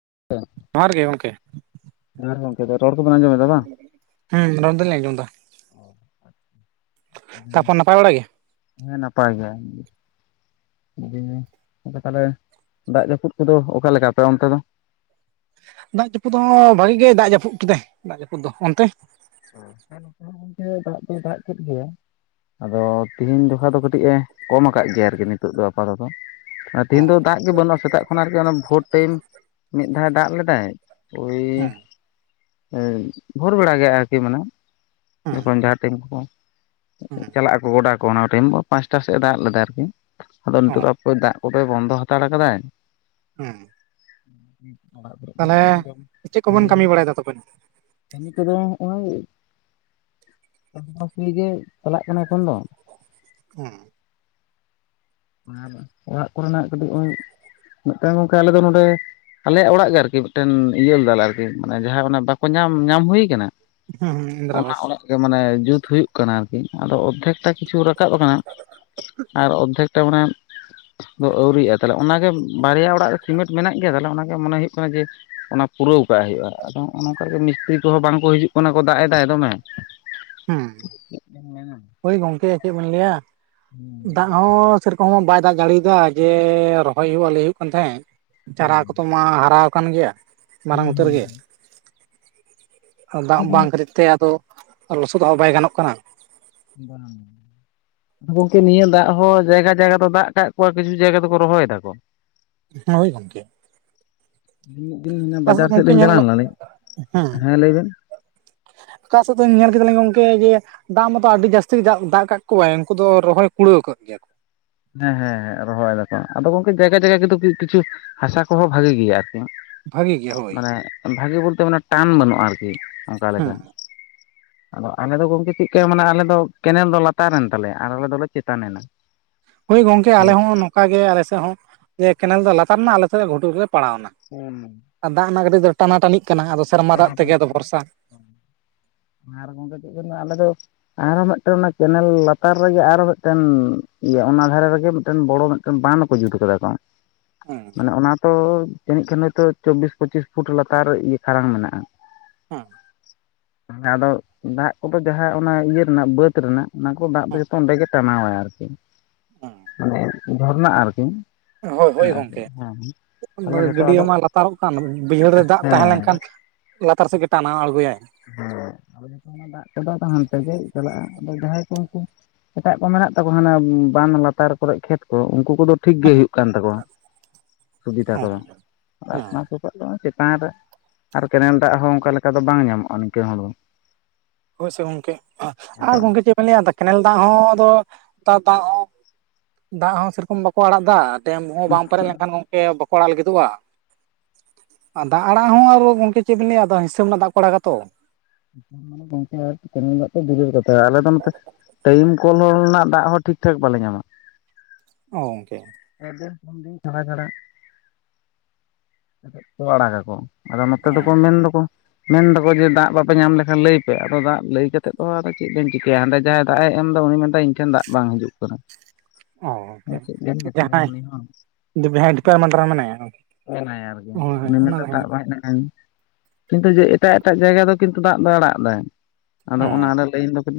[unintelligible] ᱡᱚᱦᱟᱨ ᱜᱮ ᱜᱚᱢᱠᱮ ᱾ ᱦᱮᱸ ᱜᱚᱢᱠᱮ ᱨᱚᱲ ᱛᱚ ᱵᱤᱱ ᱟᱸᱡᱚᱢᱮᱫᱟ ᱵᱟᱝ᱾ ᱦᱩᱸ ᱨᱚᱲ ᱫᱚ ᱞᱤᱧ ᱚᱡᱚᱢ ᱫᱟ ᱾ ᱛᱟᱯᱚᱨ ᱱᱟᱯᱟᱭ ᱵᱟᱲᱟᱜ ᱜᱮ? ᱦᱮᱸ ᱱᱟᱯᱟᱭ ᱜᱮ ᱾ ᱟᱫᱚ ᱛᱟᱦᱚᱞᱮ ᱫᱟᱜ ᱡᱟᱹᱯᱩᱫ ᱠᱚᱫᱚ ᱚᱠᱟ ᱞᱮᱠᱟ ᱟᱯᱮ ᱚᱱᱛᱮ ᱫᱚ? ᱫᱟᱜ ᱡᱟᱹᱯᱩᱫ ᱦᱚᱸ ᱵᱷᱟᱜᱤ ᱜᱮ ᱫᱟᱜ ᱡᱟᱹᱯᱩᱫ ᱠᱮᱫᱟᱭ ᱫᱟᱜ ᱡᱟᱹᱯᱩᱫ ᱫᱚ ᱚᱱᱛᱮ᱾ ᱦᱮᱸ ᱱᱚᱛᱮ ᱦᱚᱸ ᱜᱚᱝᱠᱮ ᱫᱟᱜ ᱫᱚᱭ ᱫᱟᱜ ᱠᱮᱫ ᱜᱮᱭᱟ ᱾ ᱟᱫᱚ ᱛᱮᱦᱤᱧ ᱜᱟᱯᱟ ᱫᱚ ᱠᱟᱹᱴᱤᱡ ᱮ ᱠᱚᱢ ᱟᱠᱟᱫ ᱜᱮᱭᱟ ᱟᱨᱠᱤ ᱱᱤᱛᱚᱜ ᱫᱚ ᱟᱯᱟᱛᱚᱛᱚ ᱾ ᱛᱤᱦᱤᱱ ᱫᱚ ᱦᱚᱸ ᱫᱟᱜ ᱜᱮ ᱵᱟᱹᱱᱩᱜᱼᱟ ᱥᱮᱛᱟᱜ ᱠᱷᱚᱱᱟ ᱟᱨᱠᱤ ᱵᱷᱳᱨ ᱴᱟᱭᱤᱢ ᱾ ᱢᱤᱫ ᱫᱷᱟᱣ ᱫᱟᱜ ᱞᱮᱫᱟᱭ ᱳᱭ ᱦᱮᱸ ᱮᱫ ᱵᱷᱳᱨ ᱵᱟᱲᱮ ᱜᱮ ᱟᱨᱠᱤ ᱢᱟᱱᱮ ᱡᱚᱠᱷᱚᱱ ᱡᱟᱦᱟᱸ ᱴᱤᱢ ᱠᱚ ᱦᱩᱸ ᱪᱟᱞᱟᱜ ᱟᱠᱚ ᱜᱚᱰᱟ ᱠᱚ ᱚᱱᱟ ᱴᱟᱭᱤᱢ ᱫᱚ ᱯᱟᱸᱪᱴᱟ ᱥᱮᱫ ᱮ ᱫᱟᱜ ᱞᱮᱫᱟ ᱟᱨᱠᱤ ᱟᱫᱚ ᱱᱤᱛᱚᱜ ᱦᱮᱸ ᱫᱚ ᱦᱟᱯᱳᱭ ᱫᱟᱜ ᱠᱚᱯᱮ ᱵᱚᱱᱫᱚ ᱦᱟᱛᱟᱲ ᱟᱠᱟᱫᱟᱭ ᱾ ᱦᱮᱸ [inaudible] ᱛᱟᱦᱚᱞᱮ ᱜᱮ ᱪᱮᱫ ᱠᱚᱵᱮᱱ ᱠᱟᱹᱢᱤ ᱵᱟᱲᱟᱭᱮᱫᱟ ᱛᱚᱵᱮ? ᱠᱟ. ᱢᱤ ᱠᱚᱫᱚ ᱦᱚᱼᱭ ᱟᱥᱱᱟᱥᱩᱞᱤ ᱜᱮ ᱪᱟᱞᱟᱜ ᱠᱟᱱᱟ ᱮᱠᱷᱚᱱ ᱫᱚ ᱦᱮᱸ ᱵᱟᱝ ᱵᱟ ᱚᱲᱟᱜ ᱠᱚᱨᱮᱱᱟᱜ ᱠᱟᱹᱴᱤᱡ ᱦᱚᱜ ᱚᱭ ᱢᱤᱫᱴᱟᱝ ᱜᱚᱝᱠᱮ ᱟᱞᱮ ᱫᱚ ᱱᱚᱰᱮ ᱟᱞᱮᱭᱟᱜ ᱚᱲᱟᱜ ᱜᱮ ᱟᱨᱠᱤ ᱢᱤᱫᱴᱮᱱ ᱤᱭᱟᱹᱞᱮᱫᱟ ᱞᱮ ᱟᱨᱠᱤ ᱢᱟᱱᱮ ᱡᱟᱦᱟᱸ ᱵᱟᱠᱚ ᱧᱟᱢ ᱧᱟᱢ ᱦᱩᱭ ᱠᱟᱱᱟ ᱾ ᱦᱩᱸ ᱦᱩᱸ ᱤᱱᱫᱨᱟ ᱟᱵᱟᱥ ᱠᱮ ᱢᱟᱱᱮ ᱡᱩᱛ ᱦᱩᱭᱩᱜ ᱠᱟᱱᱟ ᱟᱨᱠᱤ ᱟᱫᱚ ᱚᱫᱷᱮᱠ ᱴᱟ ᱠᱤᱪᱷᱩ ᱨᱟᱠᱟᱵ ᱟᱠᱟᱱᱟ ᱟᱨ ᱚᱨ ᱫᱷᱮᱠ ᱴᱟ ᱚᱱᱟ ᱫᱚ ᱟᱹᱣᱨᱤᱭᱟᱜᱼᱟ ᱛᱟᱦᱞᱮ ᱚᱱᱟᱜᱮ ᱵᱟᱨᱭᱟ ᱚᱲᱟᱜ ᱨᱮ ᱥᱤᱢᱮᱱᱴ ᱢᱮᱱᱟᱜ ᱜᱮᱭᱟ ᱛᱟᱦᱞᱮ ᱚᱱᱟᱜᱮ ᱢᱚᱱᱮ ᱦᱩᱭᱩᱜ ᱠᱟᱱᱟ ᱡᱮ ᱾ ᱚᱱᱟ ᱯᱩᱨᱟᱹᱣ ᱠᱟᱜ ᱦᱩᱭᱩᱜᱼᱟ ᱟᱫᱚ ᱦᱚᱜ ᱱᱚᱝᱠᱟ ᱜᱮ ᱢᱤᱥᱛᱨᱤ ᱠᱚᱦᱚᱸ ᱵᱟᱝᱠᱚ ᱦᱤᱡᱩᱜ ᱠᱟᱱᱟ ᱠᱚ ᱫᱟᱜ ᱮᱫᱟ ᱫᱚᱢᱮ ᱾ ᱦᱮᱸ ᱪᱮᱫ ᱡᱮᱢ ᱢᱮᱱᱟ ᱦᱳᱭ ᱜᱚᱝᱠᱮ ᱪᱮᱫ ᱵᱮᱱ ᱞᱟᱹᱭᱟ ᱦᱩᱸ ᱫᱟᱜ ᱦᱚᱸ ᱥᱮᱨᱚᱠᱚᱢ ᱵᱟᱭ ᱫᱟᱜ ᱡᱟᱲᱤᱭᱟᱫᱟ ᱡᱮ ᱨᱚᱦᱚᱭ ᱦᱩᱭᱩᱜᱼᱟ ᱞᱮ ᱦᱩᱭᱩᱜ ᱠᱟᱱ ᱛᱟᱦᱮᱸ ᱾ ᱪᱟᱨᱟ ᱦᱩᱸ ᱠᱚᱛᱚ ᱢᱟ ᱦᱟᱨᱟ ᱟᱠᱟᱱ ᱜᱮᱭᱟ ᱢᱟᱨᱟᱝ ᱩᱛᱟᱹᱨ ᱦᱩᱸ ᱜᱮ ᱫᱟᱜ ᱵᱟᱝ ᱠᱷᱟᱱ. ᱛᱤᱨ ᱛᱮ ᱟᱫᱚ ᱞᱚᱥᱚᱫ ᱦᱚᱸ ᱵᱟᱭ ᱜᱟᱱᱚᱜ ᱠᱟᱱᱟ ᱾ ᱵᱟᱝ ᱜᱚᱝᱠᱮ ᱱᱤᱭᱟᱹ ᱫᱟᱜ ᱦᱚᱸ ᱡᱟᱭᱜᱟ ᱡᱟᱭᱜᱟ ᱫᱚ ᱫᱟᱜ ᱠᱟᱜ ᱠᱚᱣᱟ ᱠᱤᱪᱷᱩ ᱡᱟᱭᱜᱟ ᱫᱚᱠᱚ ᱨᱚᱦᱚᱭ ᱫᱟᱠᱚ ᱦᱮ ᱦᱳᱭ ᱜᱚᱝᱠᱮ ᱤᱧ ᱢᱤᱫ ᱫᱤᱱ ᱪᱟᱥ ᱵᱟᱡᱟᱨ ᱥᱮᱫ ᱜᱚᱝᱠᱮ ᱞᱤᱧ ᱪᱟᱞᱟᱣ ᱧᱮᱞᱚᱜ ᱞᱮᱱᱟ ᱞᱤᱧ ᱦᱮᱸ ᱞᱟᱹᱭᱵᱮᱱ ᱚᱠᱟ ᱥᱮᱫ ᱫᱚ ᱧᱮᱞ ᱠᱮᱫᱟᱞᱤᱧ ᱜᱚᱝᱠᱮ ᱡᱮ ᱫᱟᱜ ᱢᱟᱛᱚ ᱟᱹᱰᱤ ᱡᱟᱹᱥᱛᱤ ᱫᱟᱜ ᱠᱟᱜ ᱠᱚᱣᱟᱭ ᱩᱱᱠᱩ ᱫᱚ ᱨᱚᱦᱚᱭ ᱠᱩᱲᱟᱹᱣ ᱠᱮᱫ ᱜᱮᱭᱟ ᱠᱚ ᱦᱮᱸ ᱦᱮᱸ ᱦᱮᱸ ᱨᱚᱦᱚᱭ ᱫᱟᱠᱚ ᱟᱫᱚ ᱜᱚᱝᱠᱮ ᱡᱟᱭᱜᱟ ᱡᱟᱭᱜᱟ ᱠᱚᱫᱚ ᱠᱤᱪᱷᱩ ᱦᱟᱥᱟ ᱠᱚᱦᱚᱸ ᱵᱷᱟᱜᱤ ᱜᱮᱭᱟ ᱟᱨᱠᱤ ᱵᱷᱟᱜᱤ ᱜᱮ ᱦᱳᱭ ᱢᱟᱱᱮ ᱵᱷᱟᱜᱮ ᱵᱚᱞᱛᱮ ᱢᱟᱱᱮ ᱴᱟᱱ ᱵᱟᱹᱱᱩᱜᱼᱟ ᱟᱨᱠᱤ ᱚᱱᱠᱟ ᱞᱮᱠᱟ [inaudible] ᱟᱫᱚ ᱟᱞᱮ ᱫᱚ ᱜᱚᱢᱠᱮ ᱪᱮᱫ ᱠᱟ ᱢᱟᱱᱮ ᱟᱞᱮ ᱫᱚ ᱠᱮᱱᱮᱞ ᱫᱚ ᱞᱟᱛᱟᱨᱮᱱ ᱛᱟᱞᱮᱭᱟ ᱟᱨ ᱟᱞᱮ ᱫᱚᱞᱮ ᱪᱮᱛᱟᱱ ᱮᱱᱟ ᱦᱳᱭ ᱜᱚᱝᱠᱮ ᱟᱞᱮ ᱦᱚᱸ ᱱᱚᱝᱠᱟ ᱜᱮ ᱟᱞᱮ ᱥᱮᱫ ᱦᱚᱸ ᱡᱮ ᱠᱮᱱᱮᱞ ᱫᱚ ᱞᱟᱛᱟᱨ ᱱᱟ ᱟᱞᱮ ᱥᱮᱫ ᱜᱷᱩᱴᱩ ᱨᱮᱞᱮ ᱯᱟᱲᱟᱣ ᱱᱟ [inaudible] ᱟᱨ ᱫᱟᱜ ᱚᱱᱟ ᱠᱟ. ᱴᱤᱡ ᱫᱚ ᱴᱟᱱᱟ ᱴᱟᱹᱱᱤᱜ ᱠᱟᱱᱟ ᱟᱫᱚ ᱥᱮᱨᱢᱟ ᱫᱟᱜ ᱛᱮᱜᱮ ᱟᱫᱚ ᱵᱷᱚᱨᱥᱟ ᱟᱨ ᱜᱚᱝᱠᱮ ᱪᱮᱫ ᱠᱚ ᱞᱟ. ᱭᱟ ᱟᱞᱮ ᱫᱚ ᱟᱨᱚ ᱢᱮᱫᱴᱮᱱ ᱚᱱᱟ ᱠᱮᱱᱮᱞ ᱞᱟᱛᱟᱨ ᱨᱮᱜᱮ ᱟᱨᱚ ᱢᱮᱫᱴᱮᱱ ᱤᱭᱟᱹ ᱚᱱᱟ ᱫᱷᱟᱨᱮ ᱨᱮᱜᱮ ᱢᱤᱫᱴᱮᱱ ᱵᱚᱲᱚ ᱢᱤᱫ ᱴᱮᱱ ᱵᱟᱱ ᱦᱚᱸᱠᱚ ᱡᱩᱛ ᱠᱟᱫᱟ ᱠᱚ ᱦᱮᱸ ᱢᱟᱱᱮ ᱚᱱᱟ ᱛᱚ ᱡᱟᱹᱱᱤᱡ ᱠᱷᱟᱱ ᱦᱳᱭᱛᱳ ᱪᱚᱵᱵᱤᱥ ᱯᱚᱸᱪᱤᱥ ᱯᱷᱩᱴ ᱞᱟᱛᱟᱨ ᱨᱮ ᱤᱭᱟᱹ ᱠᱷᱟᱨᱟᱝ ᱢᱮᱱᱟᱜ-ᱟ ᱦᱩ ᱦᱮ ᱟᱫᱚ ᱫᱟᱜ ᱠᱚᱫᱚ ᱡᱟᱦᱟᱸ ᱚᱱᱟ ᱤᱭᱟᱹ ᱨᱮᱱᱟᱜ ᱵᱟᱹᱫ ᱨᱮᱱᱟᱜ ᱚᱱᱟ ᱠᱚ ᱫᱟᱜ ᱫᱚ ᱦᱮᱸ ᱡᱚᱛᱚ ᱚᱸᱰᱮ ᱜᱮ ᱴᱟᱱᱟᱣ ᱟᱭ ᱟᱨᱠᱤ ᱢᱟᱱᱮ ᱡᱷᱚᱨᱱᱟᱜ-ᱟ ᱟᱨᱠᱤ ᱦᱳᱭ ᱦᱳᱭ ᱟᱨᱠᱤ ᱜᱚᱝᱠᱮ ᱦᱮᱸ ᱛᱟᱦᱚᱞᱮ ᱦᱳᱭ ᱡᱚᱛᱚ ᱜᱟᱹᱰᱭᱟᱹ ᱟᱫᱚ ᱢᱟ ᱞᱟᱛᱟᱨᱚᱜ ᱠᱟᱱ ᱵᱟᱹᱭᱦᱟᱹᱲ ᱨᱮ ᱫᱟᱜ ᱛᱟᱦᱮᱸ ᱦᱮᱸ ᱞᱮᱱᱠᱷᱟᱱ, ᱞᱟᱛᱟᱨ ᱥᱮᱜ ᱜᱮ ᱴᱟᱱᱟᱣ ᱟᱬᱜᱳᱭᱟᱭ᱾ ᱦᱮᱸ ᱚᱱᱟ ᱫᱟᱜ ᱛᱮᱫᱚ ᱛᱚ ᱦᱟᱱᱛᱮ ᱜᱮᱭ ᱪᱟᱞᱟᱜ-ᱟ ᱟᱫᱚ ᱡᱟᱦᱟᱸᱭ ᱠᱚ ᱩᱱᱠᱩ, ᱮᱴᱟᱜ ᱠᱚ ᱢᱮᱱᱟᱜ ᱛᱟᱠᱚ ᱦᱟᱱᱮ ᱵᱟᱱᱫ ᱞᱟᱛᱟᱨ ᱠᱚᱨᱮᱜ ᱠᱷᱮᱛ ᱠᱚ ᱩᱱᱠᱩ ᱠᱚᱫᱚ, ᱴᱷᱤᱠ ᱜᱮ ᱦᱩᱭᱩᱜ ᱠᱟᱱ ᱛᱟᱠᱚᱣᱟ ᱥᱩᱵᱤᱫᱟ ᱠᱚᱫᱚ, ᱟᱨ ᱚᱱᱟᱫᱚ ᱱᱤᱛᱚᱜ ᱫᱚ ᱪᱮᱛᱟᱱ ᱨᱮ ᱟᱨ ᱠᱮᱱᱮᱞ ᱫᱟᱜ ᱦᱚᱸ ᱚᱝᱠᱟ ᱞᱮᱠᱟ ᱫᱚ ᱵᱟᱝ ᱧᱟᱢᱚᱜ-ᱟ ᱱᱤᱝᱠᱟᱹᱱ ᱦᱚᱲ ᱫᱚ᱾ ᱦᱳᱭᱥᱮ ᱜᱚᱝᱠᱮ ᱟᱨ ᱜᱚᱝᱠᱮ ᱪᱮ ᱪᱮᱫᱽ ᱵᱮᱱ ᱞᱟᱹᱭᱟ ᱟᱫᱚ ᱠᱮᱱᱮᱞ ᱫᱟᱜ ᱦᱚᱸ ᱟᱫᱚ ᱛᱟᱣ ᱫᱟᱜ ᱦᱚᱸ, ᱫᱟᱜ ᱦᱚᱸ ᱥᱮᱨᱚᱠᱚᱢ ᱵᱟᱠᱚ ᱟᱲᱟᱜ ᱫᱟ᱾ ᱰᱮᱢ ᱦᱚᱸ ᱵᱟᱢ ᱯᱮᱨᱮᱡᱽ ᱞᱮᱱᱠᱷᱟᱱ ᱜᱚᱢᱠᱮ ᱵᱟᱠᱚ ᱟᱲᱟᱜ ᱞᱟᱹᱜᱤᱫᱚᱜ-ᱟ᱾ ᱟᱨ ᱫᱟᱜ ᱟᱲᱟᱜ ᱦᱚᱸ ᱟᱨᱚ ᱜᱚᱝᱠᱮ ᱪᱮᱜᱵᱤᱱ ᱞᱟᱹᱭᱟ ᱟᱫᱚ ᱦᱤᱥᱟᱹᱵ ᱨᱮᱱᱟᱜ ᱫᱟᱜ ᱠᱚ ᱟᱲᱟᱜᱟ ᱛᱚ᱾ ᱪᱮᱫᱽ ᱢᱮᱱᱟ ᱜᱚᱝᱠᱮ ᱟᱨ ᱠᱮᱱᱮᱞ ᱫᱟᱜ ᱛᱚ ᱫᱦᱩᱨ ᱠᱟᱛᱦᱟ ᱟᱞᱮ ᱫᱚ ᱱᱚᱛᱮ ᱴᱟᱭᱤᱢ ᱠᱚᱞ ᱨᱮᱱᱟᱜ ᱫᱟᱜ ᱦᱚᱸ ᱴᱷᱤᱠ ᱴᱷᱟᱠ ᱵᱟᱞᱮ ᱧᱟᱢᱟ᱾ ᱚ ᱜᱚᱝᱠᱮ᱾ ᱯᱮ ᱫᱤᱱ ᱯᱩᱱ ᱫᱤᱱ ᱪᱷᱟᱲᱟ-ᱪᱷᱟᱲᱟ᱾ [inaudible] [inaudible] ᱮᱫ ᱠᱚ ᱟᱲᱟᱜ ᱜᱟᱠᱚ ᱟᱫᱚ ᱱᱚᱛᱮ ᱚ ᱫᱚᱠᱚ ᱢᱮᱱ ᱫᱚᱠᱚ ᱢᱮᱱ ᱫᱟᱠᱚ ᱡᱮ ᱫᱟᱜ ᱵᱟᱯᱮ ᱧᱟᱢ ᱞᱮᱠᱷᱟᱱ ᱞᱟᱹᱭ ᱯᱮ ᱟᱫᱚ ᱫᱟᱜ ᱞᱟᱹᱭ ᱠᱟᱛᱮᱫ ᱫᱚ ᱟᱫᱚ ᱪᱮᱜ ᱵᱮᱱ ᱪᱤᱠᱟᱹᱭᱟ, ᱦᱟᱸᱰᱮ ᱡᱟᱦᱟᱭ ᱫᱟᱜ ᱮ ᱮᱢ ᱫᱟ ᱩᱱᱤ ᱢᱮᱱ ᱫᱟᱭ ᱤᱧ ᱴᱷᱮᱱ ᱫᱟᱜ ᱵᱟᱝ ᱦᱤᱡᱩᱜ ᱠᱟᱱᱟ᱾ ᱚ ᱟᱫᱚ ᱜᱚᱢᱠᱮ ᱪᱮᱫ ᱵᱮᱱ ᱡᱟᱸ ᱢᱮᱛᱟᱭᱟ ᱦᱟᱸᱭ ᱩᱱᱤ ᱦᱚᱸ ᱡᱩᱫᱤ ᱵᱦᱮᱴ ᱯᱮ ᱢᱟᱰᱨᱟ ᱢᱮᱱᱟᱭᱟ ᱦᱚᱸᱭ ᱚᱱᱟ ᱛᱟᱦᱮᱱᱟ᱾ ᱠᱦᱟᱡᱽ ᱱᱟ ᱮᱸ ᱠᱤᱱᱛᱩ ᱡᱮ ᱮᱴᱟᱜ-ᱮᱴᱟᱜ ᱡᱟᱭᱜᱟ ᱫᱚ ᱠᱤᱱᱛᱩ ᱫᱟᱜ ᱫᱚᱭ ᱟᱲᱟᱜ ᱫᱟᱭ᱾ ᱟᱫᱚ ᱚᱱᱟ ᱦᱮᱸ ᱟᱸᱰᱮ ᱞᱟᱹᱭᱤᱱ ᱫᱚᱵᱤᱱ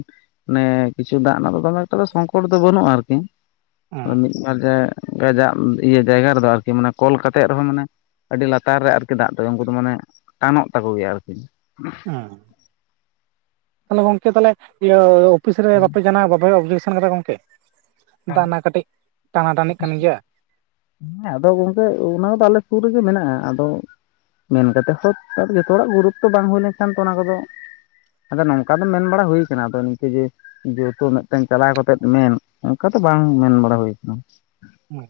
ᱚᱱᱮ ᱠᱤᱪᱷᱩ ᱫᱟᱜ ᱨᱮᱱᱟᱜ ᱫᱚ ᱫᱚᱢᱮ ᱮᱠᱴᱟ ᱫᱚ ᱥᱚᱝᱠᱚᱴ ᱫᱚ ᱵᱟᱹᱱᱩᱜ-ᱟ ᱟᱨᱠᱤ, ᱦᱮᱸ ᱟᱫᱚ ᱢᱤᱫᱵᱟᱨ ᱡᱮ ᱠᱟᱡᱟᱜ ᱤᱭᱟᱹ ᱡᱟᱭᱜᱟ ᱨᱮᱫᱚ ᱟᱨᱠᱤ ᱢᱟᱱᱮ ᱠᱚᱞ ᱠᱟᱛᱮᱜ ᱨᱮᱦᱚᱸ ᱢᱟᱱᱮ, ᱟᱹᱰᱤ ᱞᱟᱛᱟᱨ ᱨᱮ ᱟᱨᱠᱤ ᱫᱟᱜ ᱫᱚ ᱩᱱᱠᱩ ᱫᱚ ᱢᱟᱱᱮ ᱴᱟᱱᱚᱜ ᱛᱟᱠᱚ ᱜᱮᱭᱟ ᱟᱨᱠᱤ᱾ ᱦᱮᱸ᱾ ᱛᱟᱞᱦᱮ ᱜᱚᱢᱠᱮ ᱛᱟᱦᱞᱮ ᱤᱭᱟᱹ ᱚᱯᱷᱤᱥ ᱨᱮ ᱵᱟᱯᱮ ᱡᱟᱱᱟᱣ ᱵᱟᱯᱮ ᱚᱵᱡᱮᱠᱥᱮᱱ ᱠᱟᱫᱟ ᱜᱚᱝᱠᱮ᱾ ᱫᱟᱜ ᱨᱮᱱᱟᱜ ᱠᱟᱹᱴᱤᱡᱽ ᱴᱟᱱᱟ ᱴᱟᱹᱱᱤᱜ ᱠᱟᱱ ᱜᱮᱭᱟ᱾ ᱦᱮᱸ ᱟᱫᱚ ᱜᱚᱝᱠᱮ ᱚᱱᱟ ᱫᱚ ᱟᱞᱮ ᱥᱩᱨ ᱨᱮᱜᱮ ᱢᱮᱱᱟᱜ-ᱟ ᱟᱫᱚ ᱢᱮᱱ ᱠᱟᱛᱮᱫ ᱦᱚ ᱛᱚ ᱡᱚᱛᱚ ᱦᱚᱲᱟᱜ ᱜᱩᱨᱩᱛᱚ ᱵᱟᱝ ᱦᱩᱭ ᱞᱮᱱᱠᱷᱟᱱ ᱛᱚ ᱚᱱᱟ ᱠᱚᱫᱚ ᱟᱫᱚ ᱱᱚᱝᱠᱟ ᱫᱚ ᱢᱮᱱ ᱵᱟᱲᱟ ᱦᱳᱭ ᱠᱟᱱᱟ ᱟᱫᱚ ᱱᱤᱝᱠᱟᱹ ᱡᱮ ᱡᱚᱛᱚ ᱢᱤᱫᱴᱮᱱ ᱪᱟᱞᱟᱣ ᱠᱟᱛᱮᱜ ᱢᱮᱱ ᱚᱱᱠᱟ ᱫᱚ ᱵᱟᱝ ᱢᱮᱱ ᱵᱟᱲᱟ ᱦᱳᱭ ᱠᱟᱱᱟ᱾ ᱦᱮᱸ᱾